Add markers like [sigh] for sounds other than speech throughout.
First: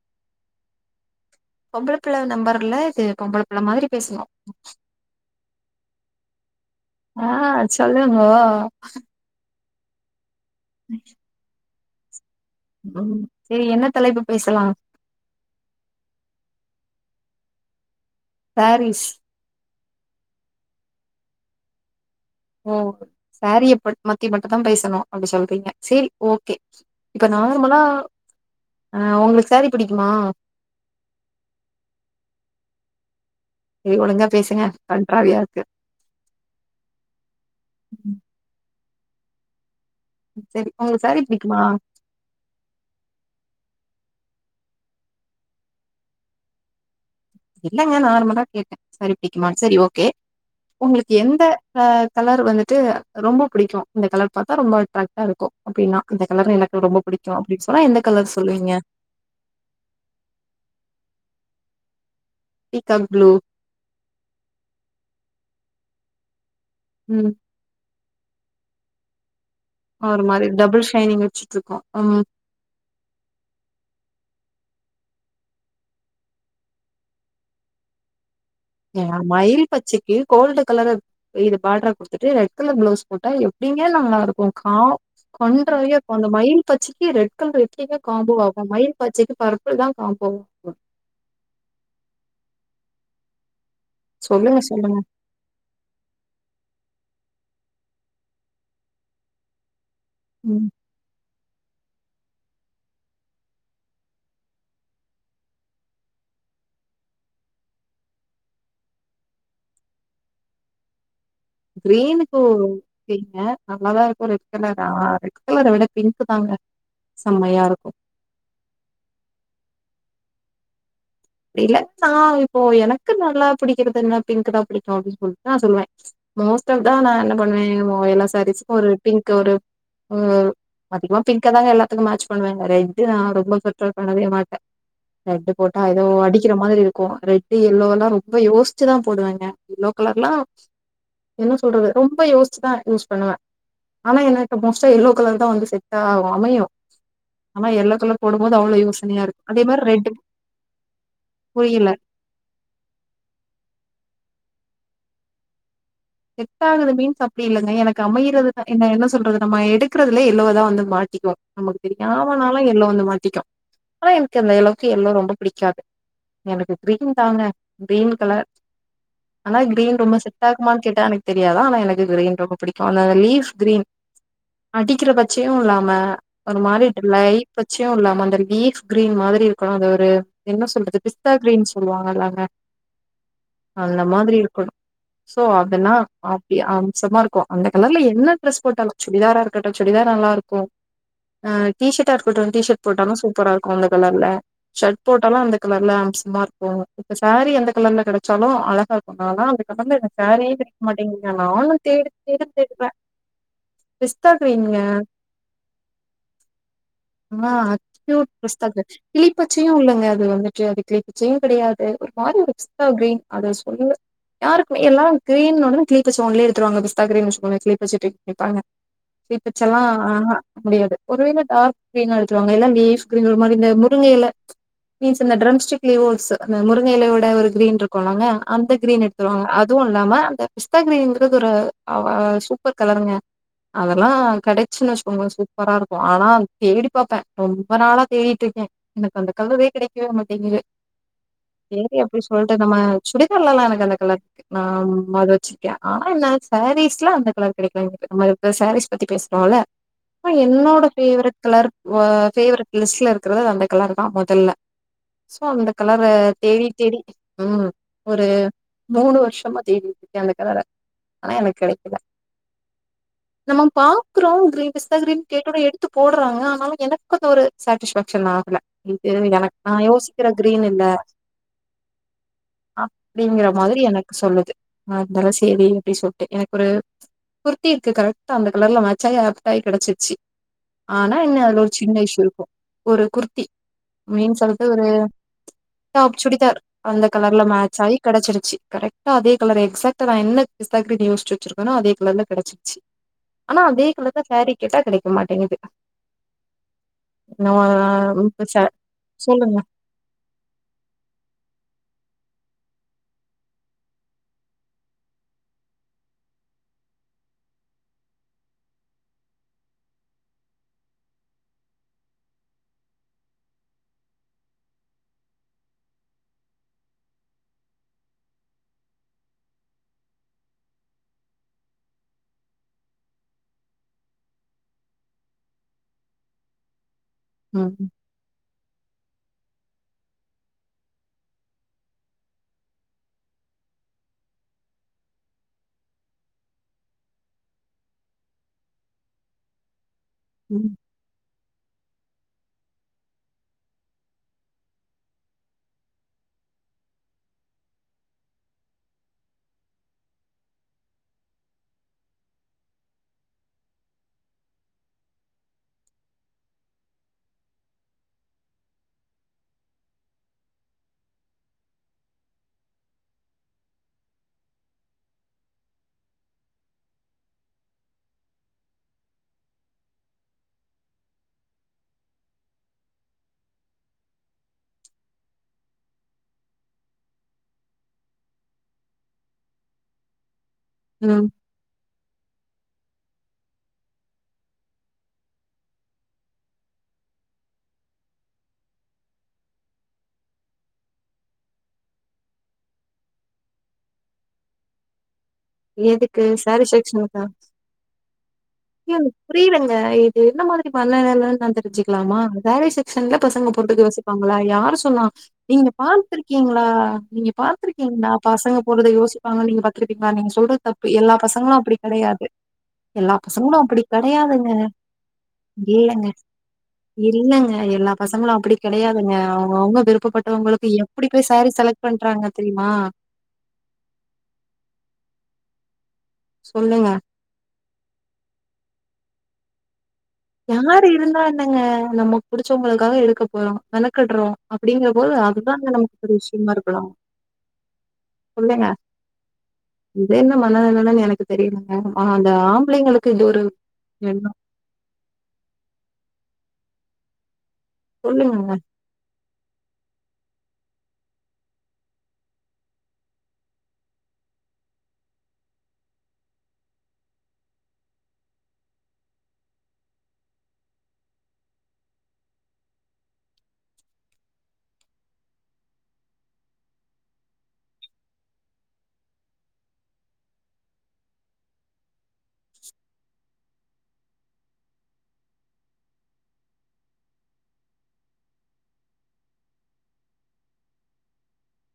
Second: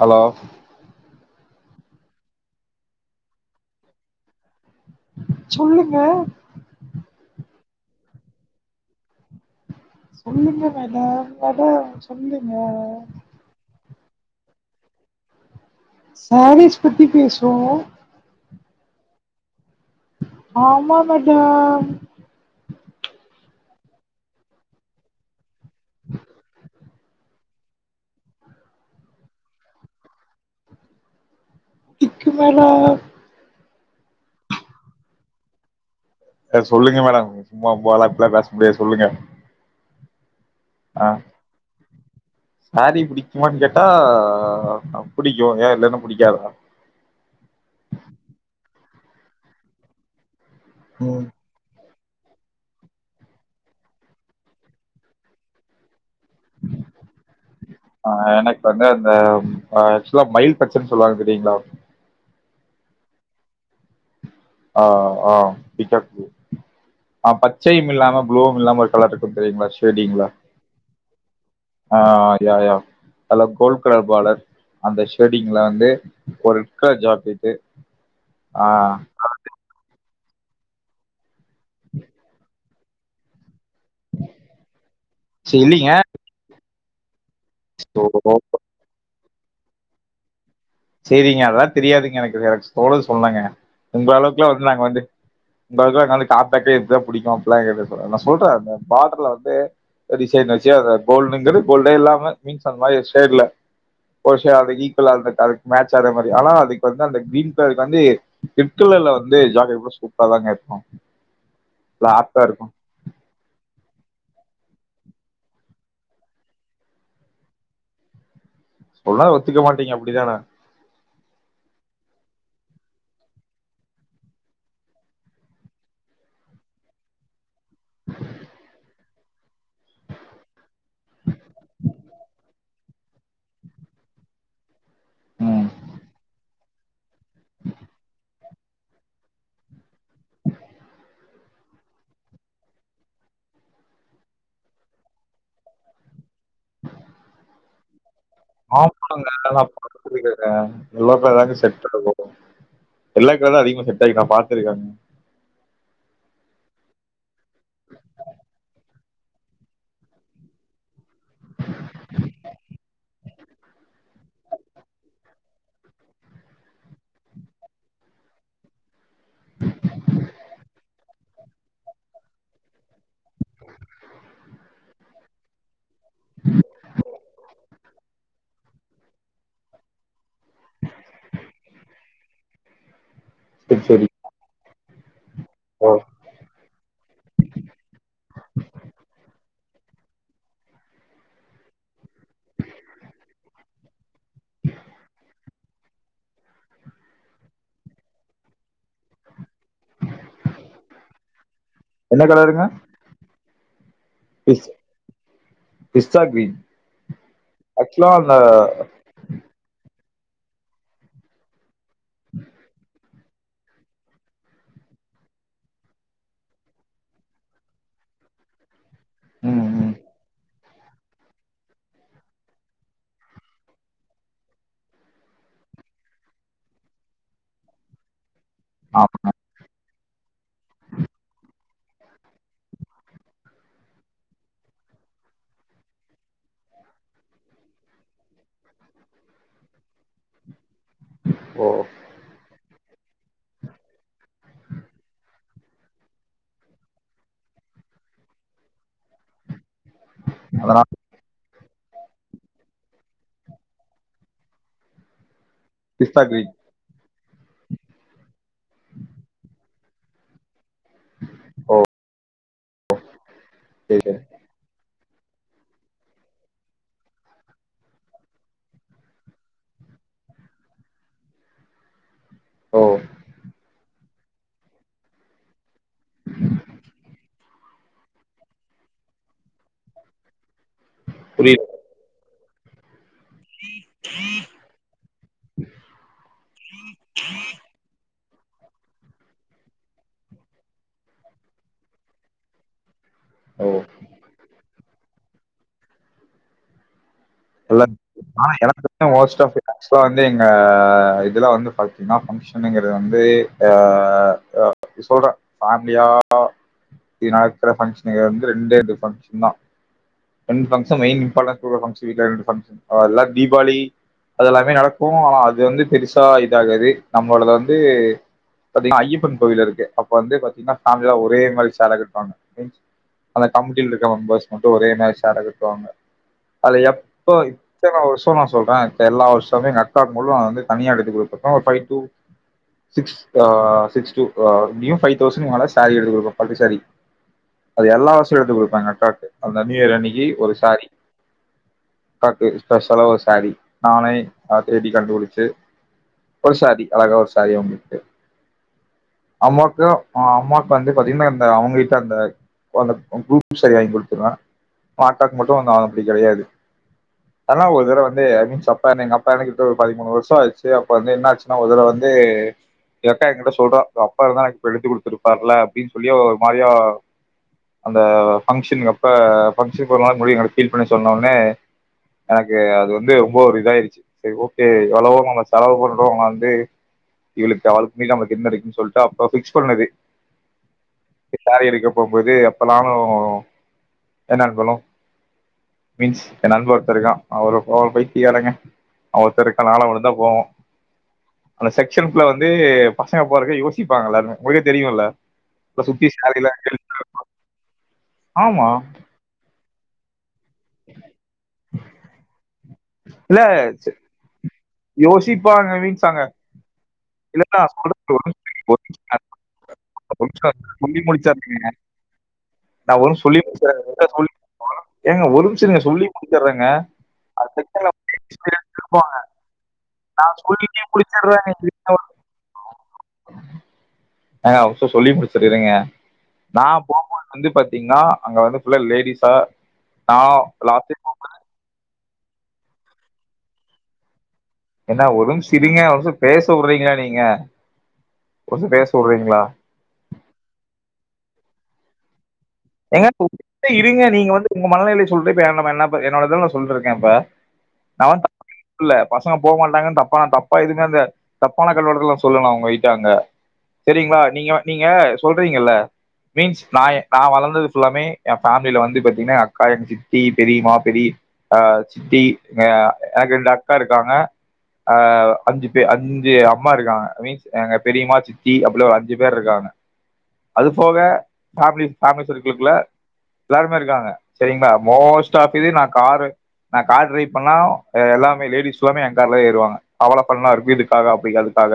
Hello பொம்பள புள்ள நம்பர்ல இது பொம்பள புள்ள மாதிரி பேசலா சொல்லுங்க ஆ சொல்லுங்கோ உளுந்தவட வட சொல்லுங்க ம் சரி என்ன தலைப்பு பேசலா சாரீஸ் பத்தி பேஸ்வோ சரீஸ் ஆமா மடம் சரிய ப மத்தி மட்டு தா பேசணு அப்டி சொல்றீங்க சேரி ஓகே இப்ப நார்மலா அஹ் உங்களுக்கு சரி பிடிக்குமா [unintelligible] மேல ஒழுங்கா பேசுங்க கன்றாவியா இருக்கு அ சொல்லுங்க மேடம் சும்மா போல்லாப்ல பேசு பேசி சொல்லுங்க சரி உங்களுக்கு சாரி பிடிக்குமா சாரி புடிக்குமானு கேட்டா ஆ புடிக்கும் ஏன் இல்லன்னா புடிக்காதா இல்லங்க நார்மலா கேட்டேன் சாரி பிடிக்குமானு சரி ஓகே உங்களுக்கு எந்த ஆஹ் கலர் வந்துட்டு ரொம்ப புடிக்கும் இந்த கலர் பாத்தா ரொம்ப அட்ராக்டா இருக்கும் அப்டின்னா இந்த கலர் எனக்கு ரொம்ப பிடிக்கு அப்டின்னு சொன்னா எந்த ஆஹ் கலர் எனக்கு சொல்லுவீங்க வந்து அந்த ம் ஆக்சுவலா மயில் பச்சன்னு சொல்லுவாங்க தெரியுங்களா பீகாம் ப்ளூ ஆஹ் ஆஹ் பீகாக் பீளூ ம் ஆஹ் பச்சைையுமில்லாம ப்ளுவும் இல்லாம ஒரு கலர் இருக்கு தெரிம்ல ஒரு சேடிங்ல மாரி டபுள் ஷைனிங் வச்சுட்ருக்கோ ம் ஆஹ் யா யா அல கோல்டு கலர் பாடர் அந்த ஷேடிங்ல வந்து ஒருக்க [unintelligible] ஆஹ் ஏ மயில் பச்சைக்கு கோல்டு கலர இது பார்டரா குடுத்துட்டு ரெட் கலர் பிளவுஸ் போட்டா எப்டிங்க நல்லா இருக்கும் கா சரி இல்லைங்க கண்ட்ராவியா இருக்கு அந்த மயில் பச்சிக்கி ரெ ட் கலர் எப்டிங்க காம்போ ஆகும் மயில் பச்சைக்கு பர்ப்பிள்தான் காம்போ ம் செரிங்க அதெலாம் தெரியாதுங்க எனக்கேதாச் தோனுது சொன்னங்க உங்க அளவுக்குலாம் சொல்லுங்க வந்து நாங்க சொல்லுங்க வந்து உங்க அளவுக்குலாம் எங்காள காப்பாத்தி இதா புடிக்கும் [unintelligible] நான் சொல்றேன் பாடர்ல வந்து ஒரு டிசைன் ம் வச்சி அது கோல்ட்ங்கறது கோல்டேல்லாம் ஆ மீன்ஸ் அந்த மாதிரி ஒரு சேட்ல ஒரு ஷா ஈக்குவல் [unintelligible] மேட்ச ஆற மாதிரி ஆனா அதுக்கு வந்து மேச் ஆறமாறி ஆனா அதுக்கு வந்து அந்த கிரீன் கலருக்கு வந்து ரெட்கலர்ல வந்து ஜாக்கெட் ப்ளவுஸ் சூப்பரா தாங்க இருக்கும் கிரீனுக்கு [unintelligible] நல்லாதான் இருக்கும் ரெட் கலரா ரெட் கலர விட பிங்க்கூ தாங்க செம்மையா இருக்கும் சொன்னா ஒத்துக்க மாட்டீங்க அப்டிதானே அப்டில்ல நா இப்போ எனக்கு நல்லா பிடிக்கறது என்ன பிங்க் தா பிடிக்கும் அப்டின்னு சொல்ட்டு நா சொல்லுவே மோஸ்ட்டா தா நா என்ன ப ம் ஓ எல்லா சாரீஸுக்கும் ஒரு பிங்க் ஒரு [unintelligible] மாத்திக்கலா பீக்கதாங்க எல்லாத்துக்கும் மேட்ச் பண்ணுவே ரெட்ட ரொம்ப ரஃபர் பண்ணவே மாட்டே ரெட்டு ம் போட்டா அது ஏதோ அடிக்கிற மாதிரி இருக்கும் ரெட் எல்லோலா ரொம்ப யோசிச்சி தா போடுவேங்க எல்லோ கலர்லாம் என்ன சொல்றது ரொம்ப யோசிச்சுதா யூஸ் பண்ணுவே ஆனா எனக்கு மோஸ்டா எல்லோ கலர் தா வந்து செட்டே ஆவு அமையு ஆனா எல்லோ கலர் போடும் போது அவ்வளோ யோசனையா ஆமாங்க. இருக்க அதே நான் மாரி ரெட் பார்த்துருக்கேங்க. எல்லா [unintelligible] புரியல செட் இருக்கோ [unintelligible] பாத்துருக்காங்க செட் ஆகுது மீன்ஸ் அப்டி இல்லங்க எனக்கு அமையறது என் என்ன சொல்றது நம்ம எடுக்கறதுல எல்லோ தா வந்து மாட்டிக்கோ நமக்கு தெரியும் ஆனாலு எல்லோ வந்து மாட்டிக்கோ ஆனா எனக்கு அந்த அளவுக்கு எல்லோ ரொம்ப பிடிக்காது எனக்கு கிரீன் தாங்க கிரீன் கலர் ஆனா கிரீன் ரொம்ப செட்டகுமா ரொம்ப பிடிக்கோ அதனால லீப் கிரீன் அடிக்கிற பட்சயு இல்லாம ஒரு மாரி லைட் பச்சயு இல்லாம அந்த லீஃப் கிரீன் மாதிரி இருக்கணு அத ஒரு என்ன சொல்றது பிஸ்தா கீரின் சொல்லுவாங்கல்லங்க சரி, அந்த சரி. மாதிரி இருக்கணு சோ ஓ! நா அப்டி அம்சமா இருக்கோ அந்த கலர்ல என்ன டிரஸ் போட்டாலு சுடிதார இருக்கட்டு சுடிதார் நல்லா இருக்கூ ஆ டி-ஷர்ட்டா இருக்கட்டு டீ ஷர்ட் போட்டாலு சூப்பரா இருக்கோ அந்த கலர்ல ஷர்ட் போட்டாலு அந்த கலர்ல அம்சமா இருக்கோ இப்ப சாரீ அந்த கலர்ல கெடச்சாலு அழகா இருக்கோ ஆனா அந்த கலர்ல எனக்கு சேரீயே கெடைக் மாட்டிங்குது நா ஆன்லை தேடு என்ன தேடு கலருங்க? தேடுவ பிஸ்தா பிஸ் கிரீனுங்க பிஸ்தா கிரீன். ஆ ஆக்சுவலா அக்யூர் அந்த பிஸ்தா கிரீன் கிளிப்பச்சயு இல்லங்க அது வந்துட்டு அது கிளி பச்சயு கெடையாது அது ஒரு மாரி ஒரு பிஸ்தா கிரீன் அத சொல்லுவே யாருக்கு மே எல்லாம் கிரீன் இன்ன ஒடனே கிளி பச்ச ஒன்லி எடுத்துடுவாங்க பிஸ்தா கிரீன் [unintelligible] நீங்க பாருங்க ம், சிப்புசெல்லா ம். ஆ ஆஹ முடியாது ஒருவேல டார்க் கிரீனா எடுத்துக்கோங்க எல்லா லீஃப் கிரீன் ஒரு மாரி இந்த முருங்க எல மீன்ஸ் இந்த ட்ரம் ஸ்டிக் லீவ்ஸ் அந்த முருங்கையிலையேட ஒரு கிரீன் இருக்கோம்லங்க அந்த ஆ, கிரீன் எடுத்துடுவாங்க அதுவு இல்லாம அந்த பிஸ்த கிரீன்னுங்கறது ஒரு சூப்பர் கலருங்க அதெல்லா கடைச்சுன்னு வெச்சிகோங்க சூப்பரா இருக்கோ ஆனா தேடி பாப்பே ரொம்ப நாளா தேடிட்டு இருக்கே எனக்கு அந்த கலரே கிடைக்கவே மாட்டேங்கு ஓ! சேரி அப்ப்டடி சொல்லட்டு நம்ம சுடிதால்லா நல்லா இருக்காது அந்த கலருக்கு நா அத வெச்சிருக்கே ஆ என்ன சாரீஸ் எல்லா அந்த கலர் கெடைக்காது எனக் நம்ம இப்ப சாரீஸ் பத்தி பேசுறோம்ல அதனால என்னோட பேவரெட் கலர் வா ஃபேவரட் லிஸ்ட்ல இருக்கறது அந்த கலரு தா மோதல்ல சோ அந்த கலர பிஸ்தா கிரீன். தேடி தேடி உஹம் ஒரு மூணு வருஷ் [unintelligible] அந்தக் கலர்ல ஆனா எனக்கு கிடைக்கல நம்ம சரி, சரி. பாக்குறோ கீரீன் பிஸ்தா கிரீன் கேட்டொனே எடுத்து போட்றாங்க ஆனாலு எனக்கு அந்தொரு சேட்டிஸ்பேக்ஷன் ஆகல இது எனக் நா யோசிக்கிற க்ரீன் இல்ல ஓ! அப்டிங்கற மாரி எனக் கு சொல்லுது நா இருந்தாலு சேரின்ட்டு சொல்ட்டே எனக்கு ஒரு குர்த்தி இருக்கு கரெக்ட்டா அந்த கலர்ல மேச்சாயி ஆப்டாய் கெடச்சிருச்சி ஆனா என்ன அதுல புரியுது. ஒரு சின்ன இஷு இருக்கு ஒரு குர் த்தி மீன்ஸ் [unintelligible] ஒரு டாப் சுடிதார் அந்த கலர்ல மேச்சாயி கெடச்சிருச்சி கரெக் டா அதே கலரே எக்ஸாக்டா நா என்ன [unintelligible] யோசிச்சு வச்சிருக்கனோ அதே கலர்ல கெடச்சிர்ச்சி ஆனா ஓ! அதே கலர்ல சாரீ கேட்டா கெடெக் க்க மாட்டேங்கிது இல்ல ஆ எனக் [unintelligible] மோஸ்ட் ஆஃப் சொல்லுங்க தி டைம்ஸ்ல வந்து எங்க இதுல வந்து ஃப என்னா ஃபங்ஷனுங்கறது வந்து அ அ சொல்ற ஃபேம்லியா இ நா இருக்ற ஃபங்க்ஷன் வந்து ரெண்டே ரெண்டு ஃபங்க்ஷன்தா ரெண் ஃபங்க்ஷன் மெயின் இம்பார்ட்டன்ஸ் குடுக் ஃபங்க்ஷ தீகள் ஃபங்க்ஷன் அதெல்லா தீபாளீ அதெல்லாமே நடக்கூ ஆனா அது வந்து பெருசா இதாகாது நம்மளுது வந்து பத்தீனா ஐயப்பன் கோவிலு இருக்கு அப்ப வந்து பாத்தீங்னா சாமில ஒரே மாத்ரி சேல கட்டுவாங்க ம் ஆனா கம்ட்டில இருக்க மெம்பர்ஸ் மட்டு ஒரே மாரி சேல கட்டுவாங்க அலையாப் இப்பொ ம் இத்தன வர்ஷோ நா சொல்ற அத் எல்லா வர்ஷ் தவுங்க எங்க அக்கா முழு வந்து தனியா எடுத்து குடுத்துருக்கோ ஒரு ஃபை டூ சிக்ஸ் அ சிக்ஸ் டூ அ நியூ ஃபைவ்தவுசன் மேல சேரி எடுத்து குடுக்கூ. பட்டு சேரி அது எல்லா வருஷோ எடுத்துக் குடுப்பாங்க அக்காக்கு அந்த நியூ இயர் அன்னைக் கி ஒரு ம் சாரி அக்காக்கு ஸ்பெஷலா ஒரு சாரீ நானே அ தேடி கண்டுபுடிச்சு ஒரு சாரீ அழகா ஒரு சாரீ அவுங்ளுக்கு அம்மாக்கு அ அம்மாக் வந்து பாத்தீங்ன்னா அந்த அவங்கிட்ட அந்த அந்த குரூப் சாரீ வாங்கி குடுத்துருவ ஆத்தாக்கு மட்டு ஆ ப்படி கெடையாது ஆனா ஒரு தரவ வந்து ஐமீன்ஸ் அப்பா என் எங்கப்பா எனிகிட்ட ஒரு பதிமூணு வர்ஷோ ஆச்சு அப்பந்து என்னாச்சுன்னா ஒரு தடவ வந்து எ அக்கா என்கிட்ட சொல்றா அப்பா இருந்தா எனக்கு எடுத்து குடுத்துருப்பார்ல அப்டின் சொல்லி ஒரு மாரியா அந்த ஃபங்ஷன் அப்ப ஃபங்சன்க்கு ஒரு நாளைக்கு முன்னாடி எங்களுக் ஃபீல் பண்ணி சொன்னவுனே எனக்கு அது வந்து ரொம்ப ஒரு இதாயிருச்சு சேரி ஓகே எவ்ளவோ நம்ம செலவு பண்ணறோ வந்து இவ்ளுக்கு அவ்ளுக்கு மீறி நம்ளுக்கு என்ன இருக்குன் சொல்ட்டு அப்ப ஃபிக்ஸ் பண்ணது. ம் சாரீ எடுக்க போம்போது அப்பல்லா ப்பறோ என்ன [unintelligible] மீன்ஸ் ஏ நண்ப ஒருத்த இருக்கா அவர போல பைத்திகாரங்க அவ ஒத்த இருக்க நானு அவனுந்தா போவோ அந்த செக்க்ஷன்குல வந்து பசங்க போறக்கு யோசிப்பாங்க எல்லாருமே உங்களுக்கே தெரியு இல்ல எதுக்கு சாரி செக்க்ஷனுக்கா ஆமா எனக் புரீலங் அ எப் என்ன மாதிரி பண்ணான்கன்னு நா தெரிஞ்சுக்லாமா இந்த சேரி செ சன்ல இல்ல பசங்க போட்டுக்க யோசிப்பாங்களா யாரு சொன்னா நீங்க யோசிப்பாங்க மீன்ஸ் அங்க பால்த்திருக்கீங்ளா நீங்க இல்ல நான் பாத்திருக்கீங்ளா சொல்றது ஒரு பசங்க போரத யோசிப்பாங்கனு நீங்க பாத் கேட்டீங்ளா நீங்க சொல்றத் தப்பு சொல்லி எல்லா பசங்களு முடிச்சிடுறேங்க அப்டி கெடயாது நான் ஒரு எல்லாப் சொல்லி பசங்களு அப்டி முடிச்சிடுறேன் சொல்லி கெடயாதுங்க ஏங்க ஒரு நிமிஷம் இல்லங்க சொல்லி முடிச்சிடுறேங்க இல்லங்க எல்லா பசங்களு அப்டி கெடயாதுங்க அவுங்கவுங்க விருப் இப்டி நான் சொல்லி பட்டவங்களுக்கு எப்டி போய் சாரீ முடிச்சிடுறேங்க செலக்ட் பண்றாங்க தெரிமா முடிச்சர்ற இருங்க நா போம்போது வந்து பாத்தீங்ன்னா அங்க வந்து ல்ல லேடிஸா நான் யாரு லாஸ்ட் இருந்தா என்னங்க நம்மக் புடிச்சவங்களுக்காக எடுக்க போறோ மெனக்கட்றோ. அப்டிங்கிற என்ன போது ஒரு நிமிஷம் அதுதான இருங்க நமக்கு ஒரு பெரிய நிமிஷம் பேச விஷ்யமா இருக்கனு விடுறீங்களா நீங்க ஒரு சொல்லுங்க நிமிஷம் பேச விடுறீங்களா இதென்ன மனநிலன்னு எனக்கு தெரியலங்க ஆ ஏங்க ஆம்பளைங்களுக்கு இது ஒரு [unintelligible] இருங்க எண்ணோ நீங்க வந்து உங்க மனநிலை சொல்றப்ப என்னப்ப என்னப்ப என்னோட இதுவு நா சொல்றங்க இப்ப நி வந் சொல்லுங்கங்க [unintelligible] இல்ல பசங்க போ மாட்டாங்கன் நம் பா தப்பா இதுமே இந்த தப்பான கண்ணோட்டத்ல நா சொல்ல நா உங்கயிட்ட அங்க செரிங்ளா நீங்க நீங்க சொல்றீங்கல்ல மீம்ஸ் நா எ நா வள ந்தது ஃபுல்லாமே ஏ ஃபேமிலில வந்து பாத்தீங்னா எ அக்கா எங்க சித்தி பெரீம்மா பெரீப் ஆ சித்தி ஆ எனக்கு ரெண்டு அக்கா இருக்காங்க ஆ அஞ்சு பே அஞ்சு அம்மா இருக்காங்க மீன்ஸ் எங்க பெரியம்மா சித்தி அப்டி ஒரு அஞ்சு பேருக்காங்க அதுபோக [unintelligible] ளுக்குள்ள எல்லாருமே இருக்காங்க சேரிங்ளா மோஸ்ட் ஆஃ தி நா காரு நா கார் ட்ரைவ் பண்ணா ஆ எல்லாமே லேடிஸ்லாமே ஏ கார்ல ஏறுவாங்க அவளோ ஃபன்னாருக்கு [unintelligible] அப்டிங்கறதுக்காக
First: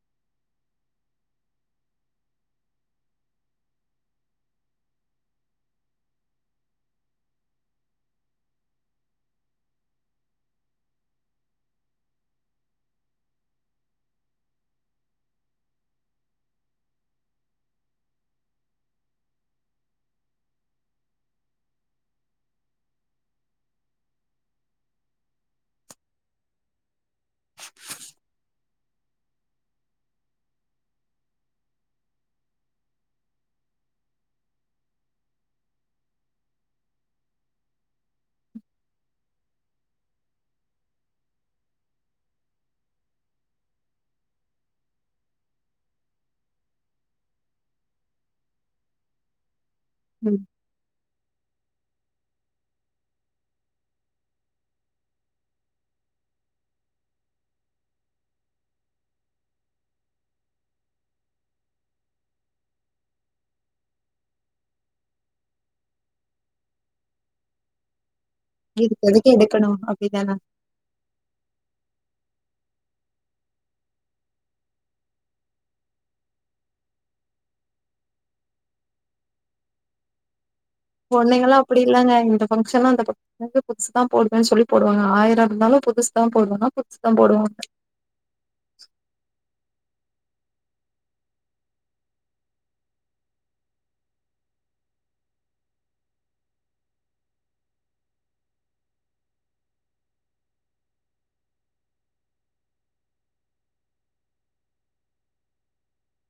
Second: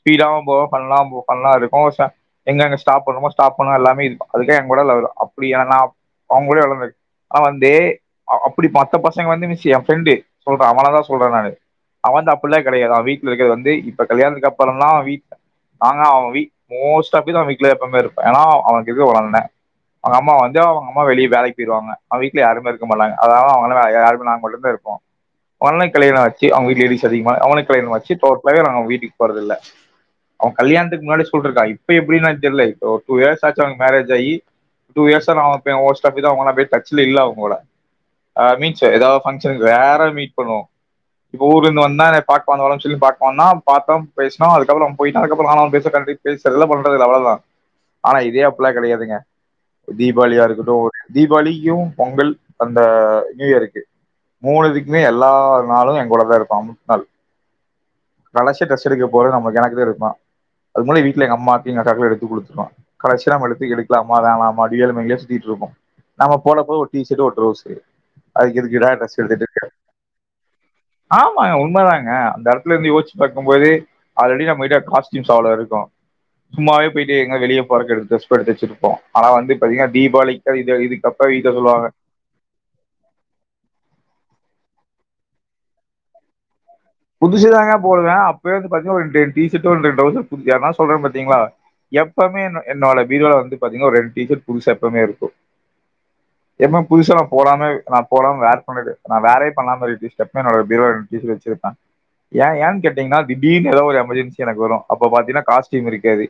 ஸ்பீடாவு போவாம ஃபன்னா போ ஃபன்னா இருக்கு ச எங்க எங்க ஸ்டாப் பண்ணணுமோ ஸ்டாப் பண்ணா எல்லாமே அதுக்குன்னு எங்கூட அப்டியாணா அவங்கூட [unintelligible] அவந்தே அ அப்டி பத்த பசங்க வந்து மிஸ்ஸெ ஏ ஃப்ரெண்டு சொல்ற அவன தா சொல்ற நானு அவந்து அப்புல்லா கடையாது அவ வீட்ல இருக்குறது வந்து இப்ப கல்யாணத்துக்கப்பறந்தா வீட் நாங்க அவ வீட் மோஸ்ட் ஆஃப் கேஸ் அவ வீட்லயே எப்பமே இருப்பா ஏன்னா அவனுக்கு இருக்குறது ஒரு அண்ணந்தா அவங்க அம்மா வந்து அவங்க அம்மா வெளிய வேலைக் பொய்ருவாங்க அவ வீட்ல யாருமே இருக்க மாட்டாங்க அதாவ அவங்கலா வ ய யாருமே நாங்க மட்டுந்தா இருப்போ வண்ண கிளையெல்லா வெச்சி அவுங்க வீட்ல எ வயசு அதிகமா அவனுக் கல்யாணமாச்சி இப்ப ஒரு பையனிருக்கா அவுங்க வீட் டிக் போறதில்ல அவங் கல்யாணத்துக்கு முன்னாடி சொல்றுக்கா இப்ப எப்டின்லா தெர்ல இப்போ டூ இயர்ஸ் ஆச்சி அவனுக் மேரேஜ் ஆயி டூ இயர்ஸா நா அவ பே [unintelligible] அப்டியே டச்ல இல்ல அவுங்களா ஆ மீன்ஸு ஏதாவ் ஃபங்க்ஷனுக்கு ரேரா மீட் பண்ணுவோ இப்போ ஊர்லேந்து வந்தா என்னைய பாக் வாங்க வரன் சொல்லி பாக்க வந்தா பாத்தா பேஸ்னா அதுக்கப்பறொ அவ போய்ட்டா அதுக்கப்பறோ நானு அவனு [unintelligible] பேசறதில்ல பண்றதில்ல அவ்வளதா ஆனா இதே அப்புல்லா கடையாதுங்க ம் தீபாவாளியா இருக்கட்டு ஒரு தீபாவாளிக்கு பொங்கல் அந்த நியூ இயருக்கு மூணுதுக்மே எல்லா நாளு எங்கோட தா இருப்பா மு நாள் கடசி ட்ரெஸ் எடுக்க போற நம்ம கணக்குல எடுப்பா அதுக் மொதல்ல வீட்ல எங்க அம்மாக்கு எங்கக்காக்குலா எடுத்து குடுத்துருவா கடசீல அவனுக்கு எடுக்லாமா வேணாம் [unintelligible] சுத்தியிட்ருப்பா நம்ம போனப்போ ஒரு டீ சர்ட்டு ஒரு ட்ரௌசரு அதுக்கு எதுக்குடா இதுக்கு ட்ரெஸ் எதுக்கு எடுத்துட்ருக்க எடுக்கணு அப்படிதான ஆமாங்க உண்ம தாங் அ அந்த எடத்லேந்து யோசிச்சு பாக்கம்போது ஆல்ரெடி நம்மயிட்ட காஸ்ட்யூம்ஸ் அவ்ளோ இருக்கு சும்மாவே போய்ட்டு எங்க வெளிய போறக்கு எனக்கு ட்ரஸ் எடுத்து வச்சிட்ருப்பா ஆனா வந்து பாத்தீங்கன்னா தீபாவளிக் பொண்ணுங்கா அப்டி இல்லங்க இந்த ஃபங்க்ஷனா அந்த ப [inaudible] புதுசுதா போடுவேன் சொல்லி போடுவாங்க ஆயிரொ இருந்தாலு புதுசுதா போடுவனா புதுசுதாங்க போடுவ அப்பயே வந்து பாத்தீங்க ஒரு டே டி ஷட்டு ஒண்ட டௌசர் தூக் ஏன்னா சொல்ற பாத்தீங்ளா எப்பவ்மே ந என்னோட பீரோல வந்து பாத்தீங்க ஒரு ரெண் டீஷட் புதுசா எப்பவ்மே இருக்கு என்மோ புதுசா நா போடாம நா போடாம வேர் பண்றது நா வேரே பண்ணாம இருக்க டீஷட்னா என்னோட பீரோல ரெண் டீஷட் வச்சிர்ப்ப ஏ ஏன்னு கேட்டீங்கன்னா திடீனு எதோ ஒரு எமர்ஜென்சி எனக்கு வரு அப்ப பாத்தீங்கன்னா காஸ்ட்யூம் இருக்காது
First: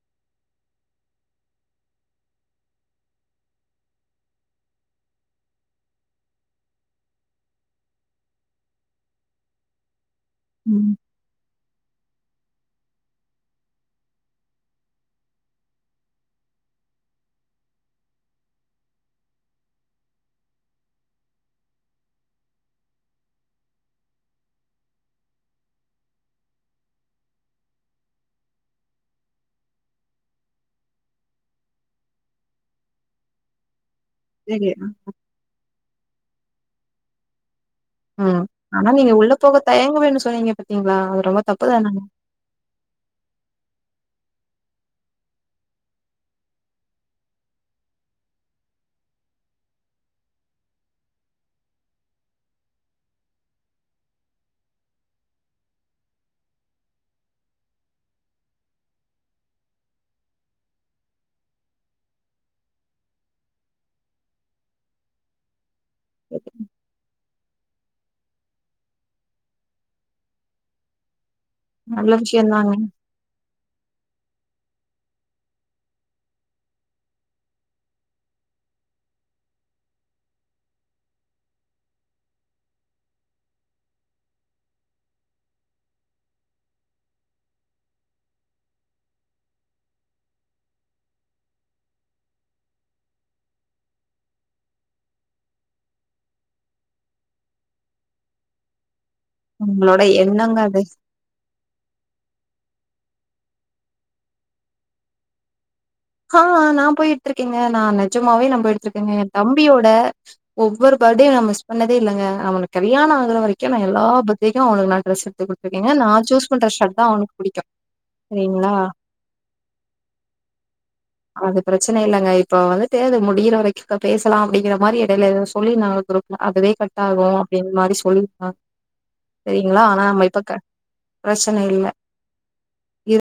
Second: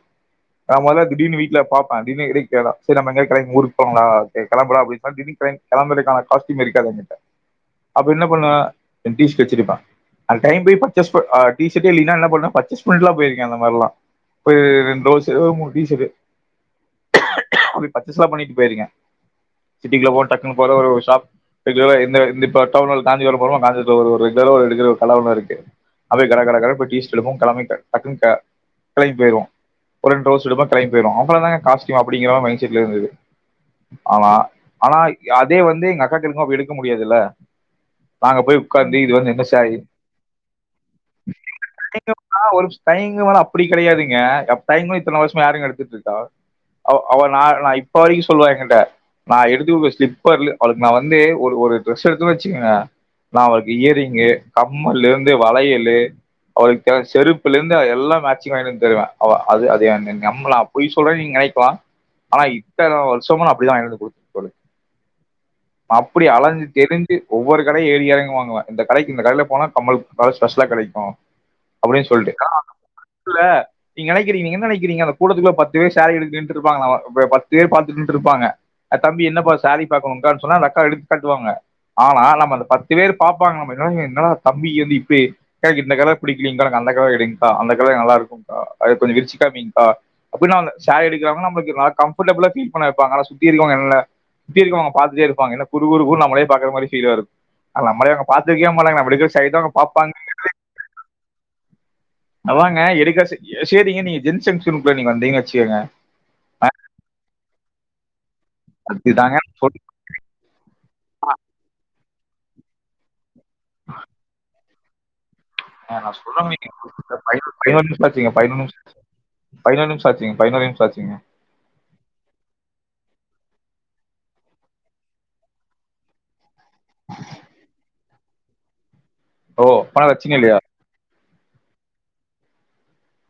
நா முதல்ல திடீர்னு வீட்ல பாப்ப திடீனு டே கேலா சரி நம்ம எங்காவது கிளம்பி ஊருக்கு போலாங்ளா டே கிளம்புடா அப்படின் சொன்னா திடீனு கிளம்பறக்கான காஸ்ட்யூம் இருக்காது என்கிட்ட அப்ப என்ன பண்ணுவ ரென் டீ சர்ட் வெச்சிருப்ப அந்த டைம் போய் ம் பர்ச்சேஸ் பண் அ டீ சர்டே இல்லினா என்ன பண் பர்ச்சேஸ் பண்ணிட்டு எல்லா போயிருக்க அந்த மாரிலா போய் ரெண்டு டவுசரோ மூணு டீ சர்ட் அப்படி பர்ச்சேஸ்லாம் பண்ணிட்டு போயிருக்கே சிட்டிக்குல போ டக்குன்னு போற ஒரு ஷாப் ரெகுலரா என்ன என் இந்த இப்ப டவுன்ஹால் காந்த்சிபுரம் போறோ காந்திபுரத்துல ஒரு ஒரு ரெகுலரா ஒரு எடுக் ஒரு கட ஒன்னு இருக்கு அப்படியே கட கட கட போய் டீ சர்ட் எடுப்போ எல்லாமே கட் டக்குனு க கிளம்பி போயிருவோ ஒரு ரெண் டவுசர் எடுப்போ கிளம்பி போயிருவோ அவ்வளவுதாங்க காஸ்ட்யூம் அப்படிங்கற மைண்ட் செட்ல இருந்தது ஆனா சரி ஆனா அதே வந்து எங்க அக் காக்கு எடுக்கும்போ அப்படியெடுக்க முடியாதுல்ல உம் ஆனா நீங்க உள்ள போக தயங்க [unintelligible] தயங்க வேனா அப்படி கிடையாதுங்க எப் டைம் இத்தன வருஷமா யாருங்க எடுத்துட்டு இருக்கா அவ அவள் நா நா இப்ப வரைக்கு சொல்லுவா என்கிட்ட நா எடுத்துட்டு போய் ஸ்லிப்பர்ல அவளுக்கு நா வந்து ஒரு ஒரு ட்ரெஸ் எடுத்தனு வெச்சுக்கங்க நா அவளுக்கு இயர்ரிங்கு கம்மல்லிருந்து வளையலு அவளுக்கெல்லா செருப்புல இருந்து எல்லா மேட்சிங் வாங்கிட்டு வந்து தருவ அவ அது அது என் நம்பலா அப்படி சொல்ற நீங்க நினைக்கலா ஆனா இத்தன வருஷமா நா அப்படிதா வாங்கிட்டு வந்து குடுத்து அப்படி அலைஞ்சு திரிஞ்சு ஒவ்வொரு கடைய ஏறி இறங்கு வாங்குவ இந்த கடைக்கு இந்த கடையில போனா கம்மல் ப ஸ்பெஷலா கிடைக்கு அப்படின்னு நல்ல சொல்ட்டு விஷயந்தாங்க நா நம்பள நீங் நினைக்கிறீங்க நீங் என்ன நினைக்கிறீங்க அந்த கூட்டத்துக்குள்ள பத்து பேர் சாரி எடுத்துட்டு நின்னுட்டு இருப்பாருங்க வ ப பத்து பேர் பாத்துட்டு நின்னுட்டுருப்பாங்க அ தம்பி என்னப்பா சாரி பாக்கணுங்க்கானு சொன்னா அந்த அக்கா எடுத்து காட்டுவாங்க ஆனா நம்ம அந்த பத்து பேர் பாப்பாங்க நம்மல என்னடா என்ன டா தம்பி இது வந்து இப்ப கா இந்த கலர் பிடிக்கலங்க்கா எனக்கு அந்த கலர் எடுங்க்கா அந்த கலரே நல்லா இருக்குங்க்கா அத கொஞ்சோ விரிச்சுகாமிங்க்கா அப்படினா அந்த சாரி எடுக்கிறவங்க நம்மளுக்கு ந கம்ஃபர்டபிளா பீல் பண்ண வைப்பாங்க ஆனா சுத்தி இருக்கவங்க எல்லா சுத்தி இருக்கவங்க பாத்துட்டே இருப்பாங்க என்ன குறு குறு குறுனு நம்மலயே பாக்கிற மாரி பீல் வருது ஆனா நம்மலே அங்க பாக்க தெரியாமல்ல நம்ம எடுக்கிற சாரி தா அவங்க உங்களோட பாப்பாங்க எண்ணங்க அது அ வாங்க எடுக்க ச சேரிங்க நீங்க ஜென் செஙக்ஷனுக்குள்ள நீங்க வந்தீங்கனு வெச்சுக்கோங்க ஆஹ்ன் நா போய் எடுத்திருக்கங்கங்க நானு நிஜமாவே நா போய் எடுத்திருக்கங்கங்க என் அதுதாங்க சொல்றேன். தம்பியோட ஒவ்வொரு ஃபர்த்டேயு நா மிஸ் பண்ணதே இல்லங்க. அவனுக்கு கல்யாணோ ஆகற வரைக். கு நா எல்லா பர்த்டே கு அவனுக்கு நா ட்ரஸ் எடுத்து குடு சரிங்களா [inaudible] அது பிரச்சன இல்லங்க இப்ப வந்திட்டு அது முடியிற வரைக்கு க பேசலாம் அப்டிங்கிற மாரி எடையில எதோ சொல்லிருந்தாங்க ஒரு குரூப்ல அதுவே. கட்டாகு அப்டின் மாரி சொல்லி. ஆஹ். ஓஹ் அப்பனா வெச்சிங்க இல்லயா. பிரச்சன இல்ல இரு.